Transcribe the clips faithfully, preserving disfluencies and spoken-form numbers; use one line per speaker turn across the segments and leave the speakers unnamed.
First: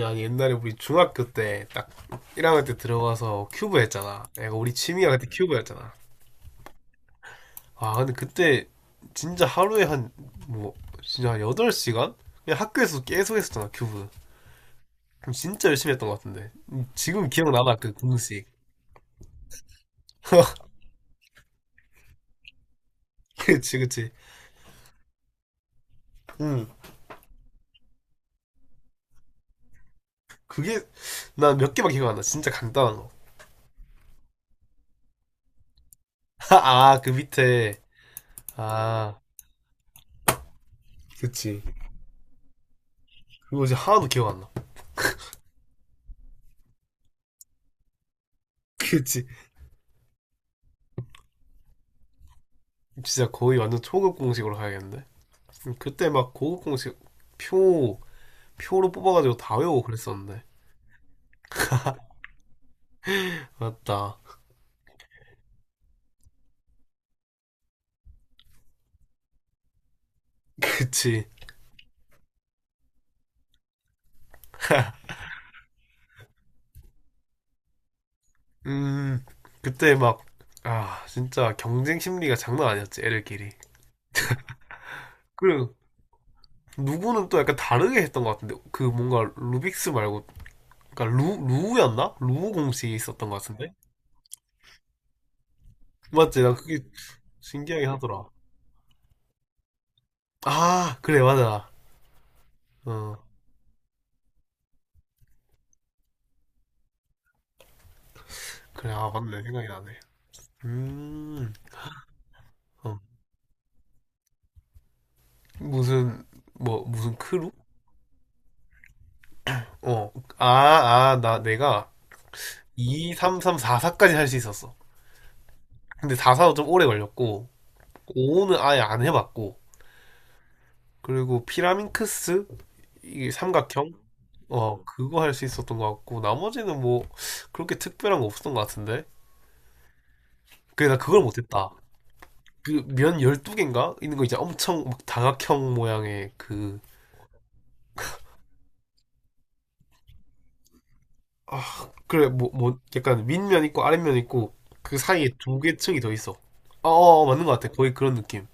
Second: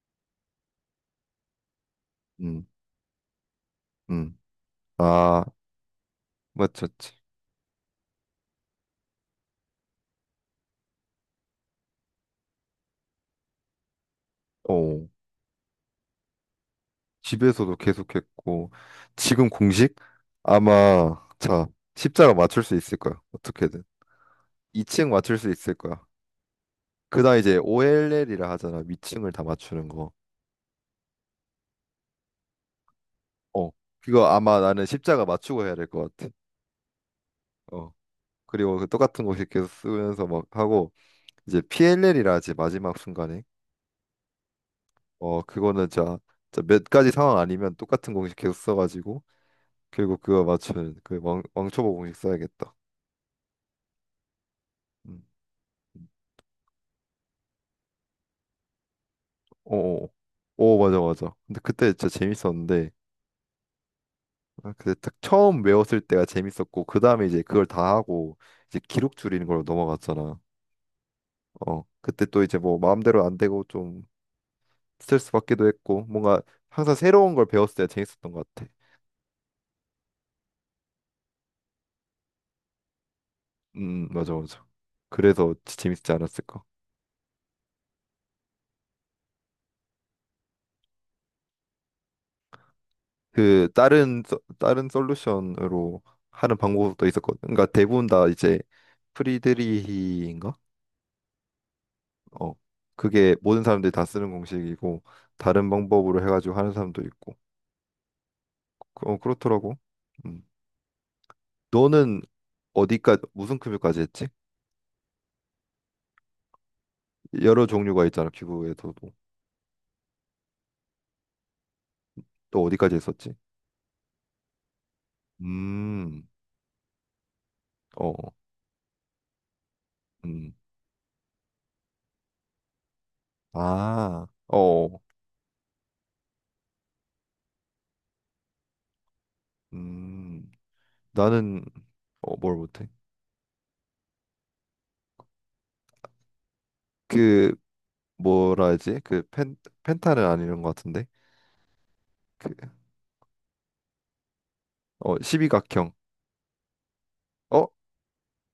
야 옛날에 우리 중학교 때 딱 일 학년
음,
때 들어가서 큐브 했잖아.
음.
내가 우리 취미가 그때
아,
큐브였잖아.
맞췄지.
아 근데 그때 진짜 하루에 한 뭐 진짜 한 여덟 시간? 그냥 학교에서 계속 했었잖아 큐브.
어.
그럼 진짜 열심히 했던 것 같은데. 음, 지금 기억나나
집에서도
그 공식.
계속했고 지금 공식? 아마 자, 십자가 맞출 수 있을 거야.
그치
어떻게든.
그치.
이 층 맞출 수 있을 거야.
응.
그다음 이제 오엘엘이라 하잖아. 위층을 다 맞추는 거.
그게 난 몇 개만 기억 안 나. 진짜 간단한 거.
어. 그거 아마 나는 십자가 맞추고 해야 될 것 같아.
아 그 밑에
어. 그리고 그
아
똑같은 거 계속 쓰면서 막 하고 이제
그치.
피엘엘이라 하지 마지막 순간에.
그거 이제 하나도 기억 안 나.
어, 그거는 자, 자, 몇 가지 상황 아니면 똑같은 공식 계속 써가지고
그치.
결국 그거 맞춘 그 왕, 왕초보 공식 써야겠다.
진짜 거의 완전 초급 공식으로 가야겠는데.
음.
음, 그때 막 고급 공식 표 표로 뽑아가지고 다 외우고
오,
그랬었는데.
오, 맞아, 맞아. 근데 그때 진짜 재밌었는데,
맞다.
아, 그때 딱 처음 외웠을 때가 재밌었고, 그 다음에 이제 그걸 다 하고, 이제 기록 줄이는 걸로 넘어갔잖아.
그치.
어, 그때 또 이제 뭐 마음대로 안 되고 좀 스트레스 받기도 했고, 뭔가 항상 새로운 걸 배웠을 때가 재밌었던 것 같아.
음 그때 막 아 진짜 경쟁 심리가 장난 아니었지 애들끼리.
음, 음, 맞아, 맞아. 그래서
그리고
지- 재밌지 않았을까?
누구는 또 약간 다르게 했던 것 같은데 그 뭔가 루빅스 말고 그러니까 루 루우였나? 루우 공식이 있었던 것
그
같은데.
다른 소- 다른 솔루션으로
맞지? 나
하는
그게
방법도 있었거든. 그러니까
신기하긴
대부분 다
하더라.
이제 프리드리히인가?
아 그래 맞아.
어.
어
그게 모든 사람들이 다 쓰는 공식이고 다른 방법으로 해가지고 하는 사람도 있고.
그래 아
그- 어,
맞네 생각이
그렇더라고.
나네.
음.
음.
너는
어.
어디까지 무슨 급여까지 했지?
무슨 뭐 무슨 크루?
여러 종류가 있잖아. 기부에서도.
어. 아, 아, 나 내가
또 어디까지
이,
했었지?
삼, 삼, 사, 사까지 할 수 있었어. 근데
음.
사, 사도 좀 오래 걸렸고
어.
오는 아예 안 해봤고
음.
그리고 피라민크스 이게 삼각형
아.
어
어.
그거 할 수 있었던 것 같고 나머지는 뭐 그렇게 특별한 거 없었던 것 같은데
음.
그래 나 그걸
나는
못했다.
어, 뭘
그
못해?
면 열두 개인가 있는 거 있잖아, 엄청 막 다각형 모양의 그.
그 뭐라 하지? 그 펜, 펜타는 아니는 것 같은데.
아, 그래, 뭐,
그,
뭐, 약간 윗면 있고 아랫면 있고 그
어,
사이에 두 개
십이각형.
층이 더 있어. 어, 어, 어, 맞는 것 같아.
어?
거의 그런 느낌.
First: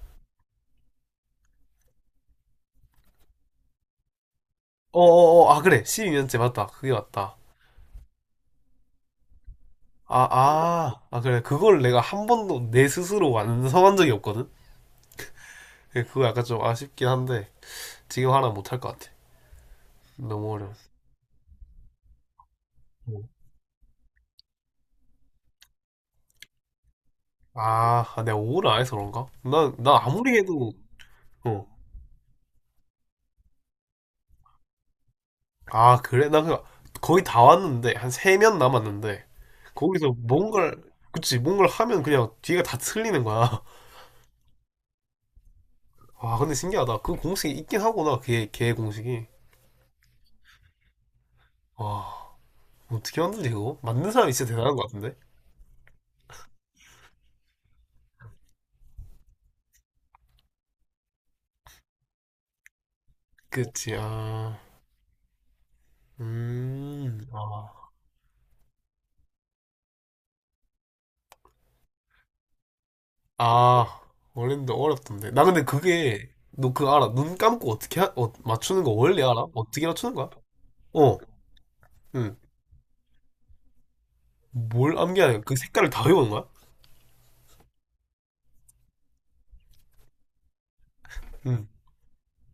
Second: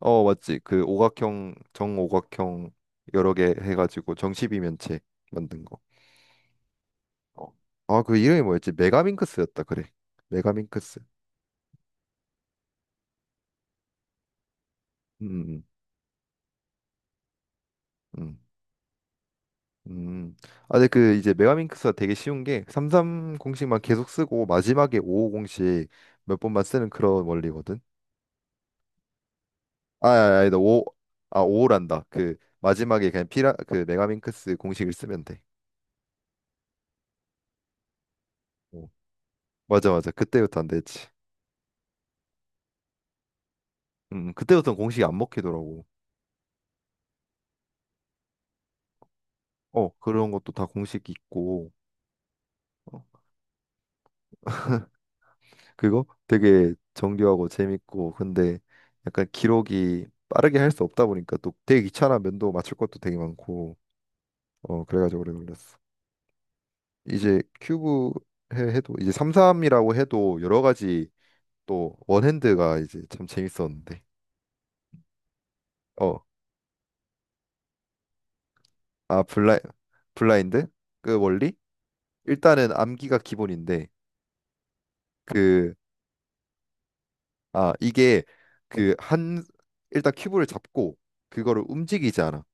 어, 맞지. 그 오각형, 정오각형 여러 개 해가지고
어,
정십이면체
어, 어, 아,
만든 거.
그래. 십이 년째 맞다. 그게 맞다.
어. 아, 그 이름이 뭐였지? 메가민크스였다. 그래.
아,
메가민크스.
아, 아, 그래. 그걸 내가 한 번도 내 스스로 완성한 적이 없거든?
음, 음,
그래, 그거 약간 좀 아쉽긴 한데 지금
음.
하나 못 할 것 같아.
음. 음.
너무 어려워.
아, 근데 그 이제 메가민크스가 되게 쉬운 게
어.
삼삼 공식만 계속 쓰고 마지막에 오오 공식 몇 번만 쓰는 그런 원리거든.
아, 아, 내가 오를 안 해서 그런가? 난, 난
아,
아무리
아, 아니다.
해도.
오, 아,
어.
오란다. 그 마지막에 그냥 피라 그 메가민크스 공식을 쓰면 돼.
아, 그래? 나 그, 거의 다 왔는데, 한 세면
어.
남았는데,
맞아, 맞아.
거기서
그때부터 안
뭔가를,
됐지.
그치, 뭔가를 하면 그냥 뒤가 다 틀리는 거야.
음, 음. 그때부터는 공식이 안 먹히더라고.
와, 근데 신기하다. 그 공식이 있긴 하구나, 걔, 걔 공식이.
어, 그런 것도 다 공식 있고.
와,
어,
어떻게 만드지, 그거? 만든 사람이 진짜 대단한 것 같은데?
그거 되게 정교하고 재밌고. 근데 약간 기록이 빠르게 할 수 없다 보니까 또 되게 귀찮아. 면도 맞출 것도 되게 많고.
그치, 아,
어, 그래가지고 오래 걸렸어.
음,
이제
아,
큐브 해- 해도 이제 삼, 삼이라고 해도 여러 가지 또 원핸드가 이제 참
아,
재밌었는데.
원래는 어렵던데. 나 근데
어,
그게, 너 그거 알아? 눈 감고 어떻게, 하- 어, 맞추는 거 원래
아,
알아?
블라인,
어떻게 맞추는 거야?
블라인드?
어,
그 원리?
응.
일단은 암기가 기본인데,
뭘 암기하냐? 그
그,
색깔을 다 외우는 거야?
아, 이게 그 한, 일단 큐브를 잡고, 그거를
응.
움직이지 않아.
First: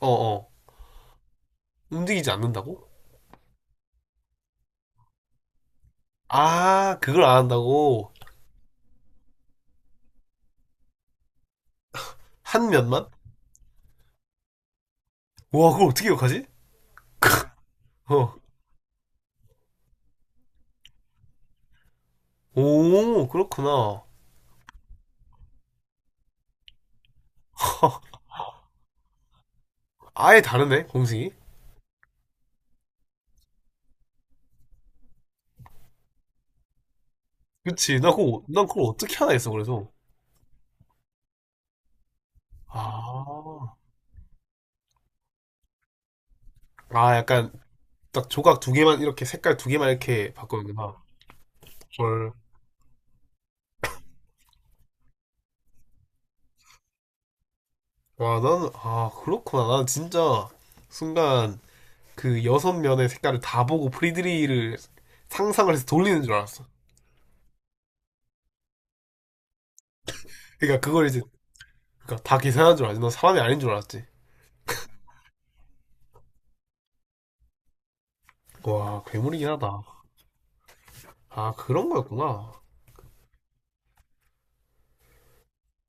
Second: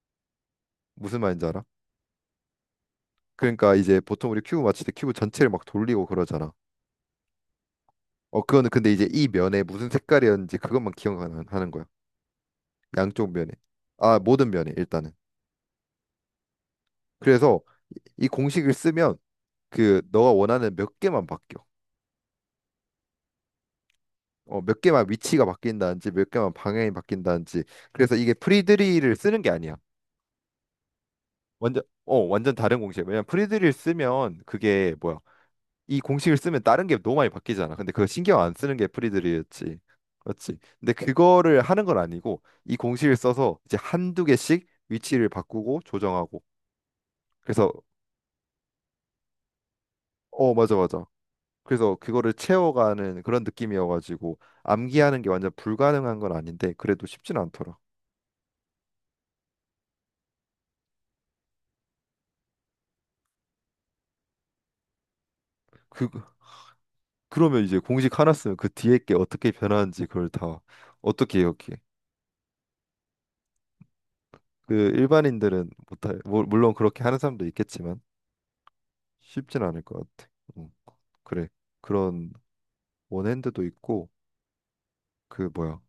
어어.
무슨 말인지 알아?
움직이지 않는다고?
그러니까 이제 보통 우리 큐브 맞출 때 큐브 전체를 막 돌리고 그러잖아.
아, 그걸 안 한다고?
어, 그거는 근데 이제 이 면에 무슨 색깔이었는지 그것만 기억하는 하는 거야.
한 면만?
양쪽 면에. 아, 모든 면에 일단은.
와, 그걸 어떻게 기억하지?
그래서 이
어.
공식을 쓰면 그 너가 원하는 몇 개만 바뀌어.
오, 그렇구나.
어, 몇 개만 위치가 바뀐다든지 몇 개만 방향이 바뀐다든지 그래서 이게 프리드리를 쓰는 게 아니야.
아예 다르네, 공식이.
완전 어 완전 다른 공식이야. 왜냐면 프리드리를 쓰면 그게 뭐야? 이 공식을 쓰면 다른 게 너무 많이 바뀌잖아. 근데
그치.
그거
나
신경
그거,
안
난
쓰는
그걸
게
어떻게 하나 했어,
프리드리였지.
그래서.
그렇지. 근데 그거를 하는 건 아니고 이 공식을 써서
아.
이제 한두 개씩 위치를 바꾸고 조정하고
아, 약간,
그래서
딱 조각 두 개만, 이렇게 색깔 두 개만 이렇게
어 맞아
바꾸는구나.
맞아. 그래서
헐.
그거를 채워가는 그런 느낌이어가지고 암기하는 게 완전 불가능한 건 아닌데 그래도 쉽진 않더라.
와, 나는, 아, 그렇구나. 난 진짜, 순간, 그 여섯 면의 색깔을 다 보고 프리드리히를 상상을 해서
그
돌리는 줄 알았어.
그러면 이제 공식 하나 쓰면 그 뒤에 게 어떻게 변하는지 그걸 다
그러니까 그걸 이제,
어떻게 기억해?
그러니까 다 계산한 줄 알았지. 너 사람이 아닌 줄 알았지.
그 일반인들은 못할, 물- 물론 그렇게 하는 사람도 있겠지만
와, 괴물이긴
쉽진
하다.
않을 것 같아. 음, 그래.
아, 그런
그런
거였구나.
원핸드도 있고 그 뭐야?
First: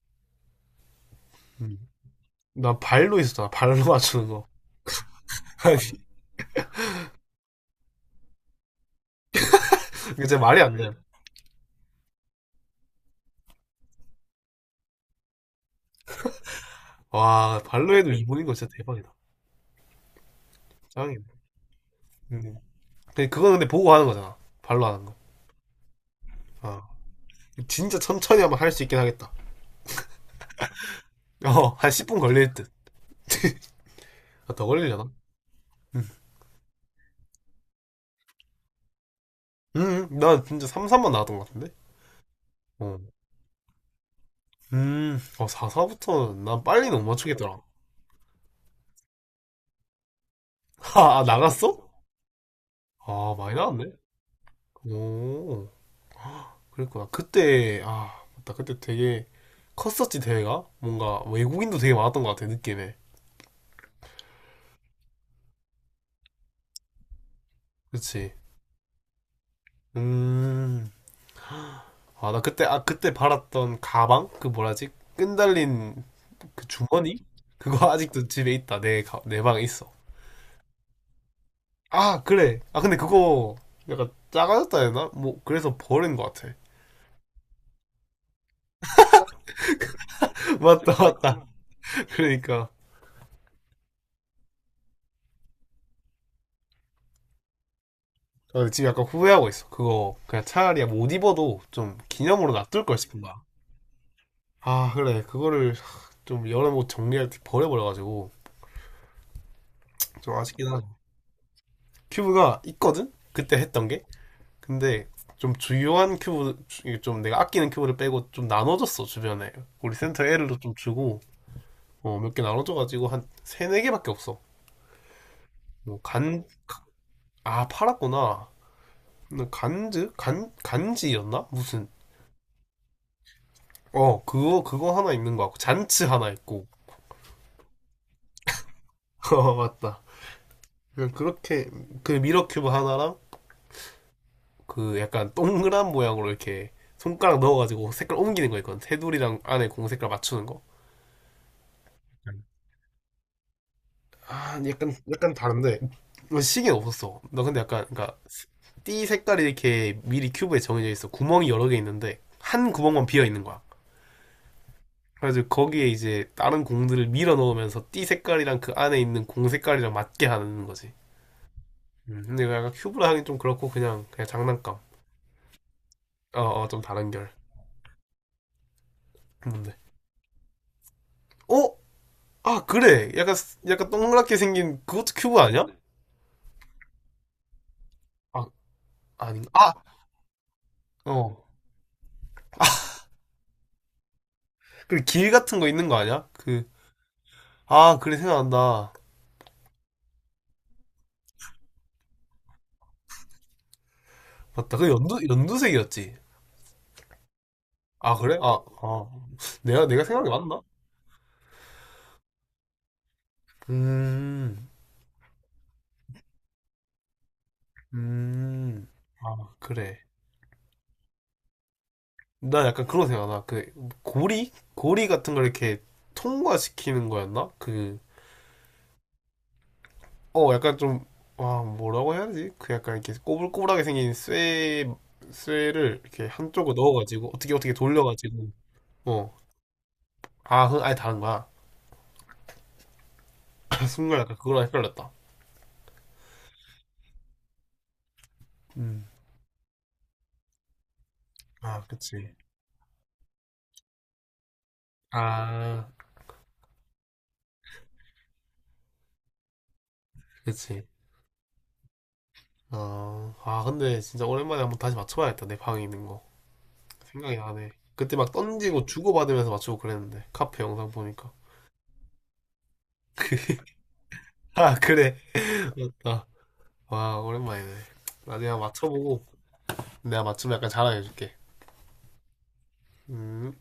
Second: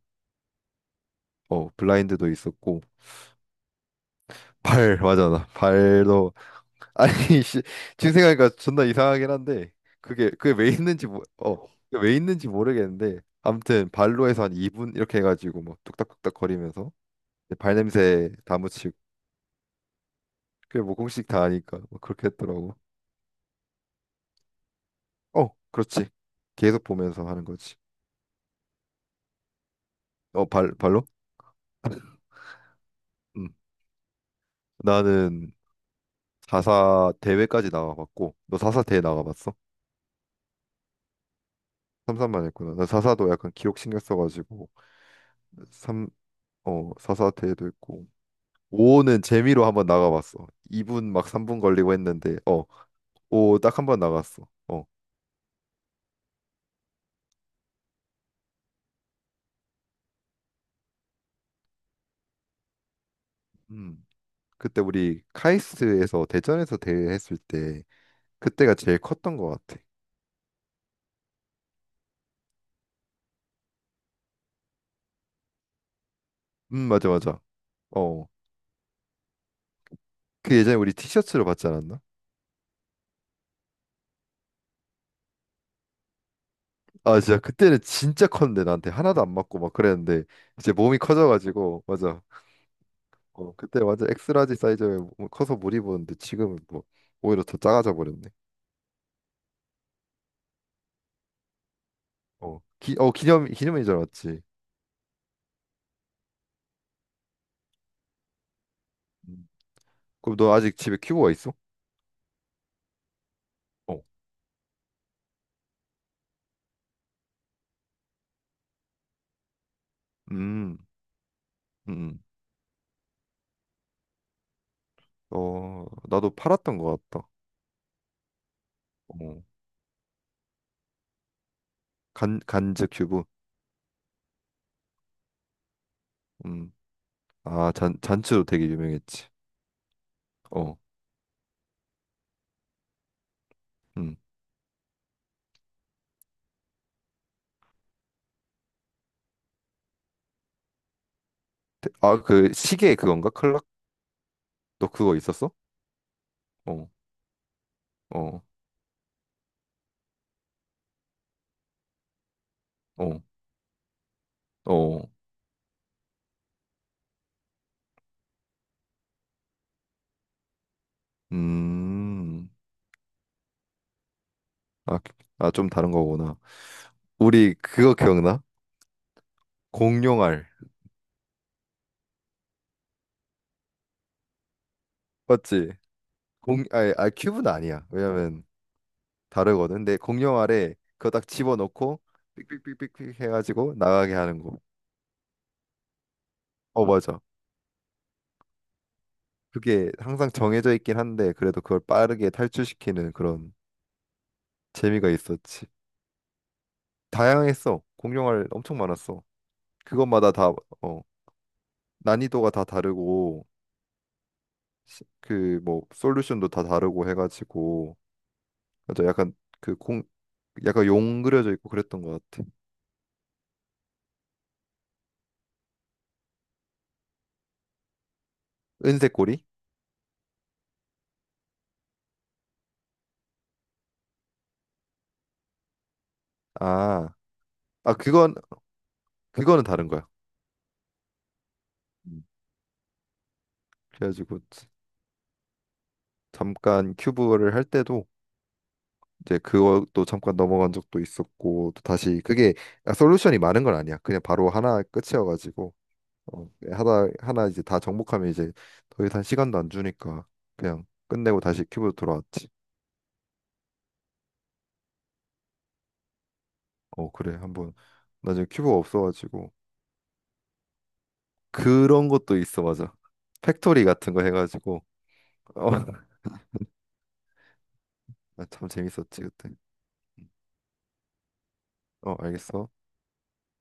어,
음.
블라인드도
난
있었고
발로 있었잖아. 발로 맞추는 거.
발 맞아 나
아니, 이게
발도 아니 씨, 지금 생각하니까 존나 이상하긴 한데 그게
진짜 말이
그게 왜
안 돼.
있는지 모, 어, 그게 왜 있는지 모르겠는데 아무튼 발로 해서 한 이 분 이렇게 해가지고 막 뚝딱뚝딱 거리면서
와,
발
발로 해도
냄새
일본인 거
다
진짜
묻히고
대박이다.
그게 뭐
짱이네.
공식 다 아니까 뭐 그렇게
음.
했더라고.
근데 그건 근데 보고 하는 거잖아. 발로 하는 거.
어, 그렇지. 계속
아,
보면서 하는 거지.
진짜 천천히 하면 할 수 있긴 하겠다.
어, 발 발로?
어, 한 십 분 걸릴 듯.
음.
아, 더 걸리려나?
나는
음,
사사 대회까지 나가봤고, 너 사사 대회 나가봤어?
음, 난 진짜 삼, 사만 나왔던 것 같은데?
삼삼만 했구나. 나
어.
사사도 약간 기록 신경 써가지고
음, 어, 사,
삼,
사부터는 난 빨리
어,
못
사사
맞추겠더라.
대회도 했고. 오는 재미로 한번 나가봤어. 이 분
아,
막 삼 분
나갔어?
걸리고 했는데, 어,
아, 많이
오 딱 한
나왔네.
번 나갔어. 어,
오. 그랬구나. 그때 아 맞다. 그때 되게 컸었지 대회가, 뭔가 외국인도 되게 많았던 것 같아 느낌에.
음. 그때 우리 카이스트에서 대전에서 대회 했을 때
그치.
그때가 제일 컸던 것 같아.
음. 아 나 그때 아 그때 팔았던 가방 그 뭐라지, 끈달린 그
음, 맞아,
주머니
맞아.
그거
어,
아직도 집에 있다. 내내 방에 있어.
그 예전에 우리 티셔츠로 받지 않았나?
아 그래. 아 근데 그거 약간 작아졌다 해야 되나? 뭐 그래서 버린 것 같아.
아 진짜 그때는 진짜 컸는데 나한테 하나도 안 맞고 막 그랬는데 이제
맞다
몸이
맞다.
커져가지고 맞아
그러니까.
어 그때 완전 엑스라지 사이즈에 몸- 커서 못 입었는데 지금은 뭐 오히려 더 작아져 버렸네
아, 지금 약간 후회하고 있어. 그거 그냥 차라리 못 입어도 좀 기념으로
어
놔둘
기
걸
어
싶은 거야.
기념 기념일인 줄 알았지
아 그래 그거를 좀 여러 모 정리할 때 버려버려가지고
음.
좀
그럼 너
아쉽긴
아직
하죠.
집에 큐브가 있어?
큐브가 있거든 그때 했던
어
게. 근데 좀 주요한 큐브 주- 좀 내가 아끼는 큐브를 빼고 좀 나눠줬어 주변에. 우리 센터 애도좀
음,
주고.
음,
어,
음.
몇 개 나눠줘가지고 한 세네 개밖에 없어.
어, 나도
뭐간아.
팔았던 것 같다.
팔았구나.
어,
근데 간즈 간 간지였나 무슨.
간, 간즈 큐브.
어 그거 그거 하나 있는 거 같고 잔츠 하나 있고.
음, 아, 잔, 잔츠도 되게 유명했지.
어 맞다.
어,
그냥 그렇게 그 미러 큐브 하나랑
음.
그 약간 동그란 모양으로 이렇게 손가락 넣어가지고 색깔 옮기는 거 있거든. 테두리랑 안에 공 색깔 맞추는 거.
아, 그 시계 그건가? 클락?
아,
너
약간
그거
약간
있었어?
다른데. 뭐 시계는
어.
없었어. 나 근데 약간 그러니까
어,
띠 색깔이 이렇게 미리 큐브에 정해져 있어. 구멍이 여러 개 있는데 한 구멍만
어,
비어 있는 거야.
어,
그래서 거기에 이제 다른 공들을 밀어 넣으면서 띠 색깔이랑 그 안에 있는 공 색깔이랑 맞게 하는 거지. 음, 근데
음,
이거 약간 큐브라 하긴 좀 그렇고 그냥 그냥 장난감.
아, 아, 좀 다른 거구나.
어, 어, 좀 다른 결.
우리 그거 기억나?
뭔데?
공룡알,
어? 아, 그래. 약간, 약간 동그랗게 생긴, 그것도 큐브 아니야?
맞지? 공, 아니, 아, 큐브는 아니야. 왜냐면
아, 아닌가? 아!
다르거든. 근데 공룡알에 그거 딱
어.
집어넣고 삑삑삑삑삑 해가지고 나가게 하는 거.
그리고 길 같은 거 있는 거 아니야? 그,
어, 맞아.
아, 그래, 생각난다.
그게 항상 정해져 있긴 한데 그래도 그걸 빠르게 탈출시키는 그런
맞다. 그
재미가
연두,
있었지.
연두색이었지.
다양했어.
아, 그래?
공룡알
아,
엄청
아.
많았어.
내가, 내가 생각이
그것마다 다,
맞나?
어, 난이도가 다 다르고.
음,
그 뭐 솔루션도 다 다르고 해가지고
음.
맞아 약간
아,
그
그래.
공 약간 용 그려져 있고 그랬던 것 같아.
나 약간 그런 생각 나. 그, 고리? 고리 같은 걸 이렇게 통과시키는 거였나? 그,
은색 고리?
어, 약간 좀, 와, 뭐라고 해야 되지? 그 약간 이렇게 꼬불꼬불하게 생긴 쇠, 쇠를 이렇게 한쪽으로
아,
넣어가지고, 어떻게 어떻게
아 그건
돌려가지고, 어,
그거는 다른 거야.
아, 그건 아예 다른 거야.
음.
순간 약간
그래가지고
그거랑 헷갈렸다.
잠깐 큐브를 할 때도
음.
이제 그것도 잠깐 넘어간 적도 있었고 또
아,
다시
그치.
그게 아, 솔루션이 많은 건 아니야. 그냥 바로 하나 끝이어가지고
아,
어, 하나 하나 이제 다 정복하면 이제 더 이상 시간도 안 주니까
그치.
그냥 끝내고 다시 큐브로 돌아왔지.
어, 아, 근데 진짜 오랜만에 한번 다시 맞춰봐야겠다. 내 방에 있는 거.
어 그래
생각이 나네.
한번
그때 막
나중에 큐브가
던지고 주고받으면서
없어가지고
맞추고 그랬는데, 카페 영상 보니까.
그런 것도 있어 맞아 팩토리 같은 거
아,
해가지고
그래.
어
맞다. 와, 오랜만이네. 나중에
참
한번
재밌었지
맞춰보고,
그때
내가 맞추면 약간 자랑해줄게.
어 알겠어
음.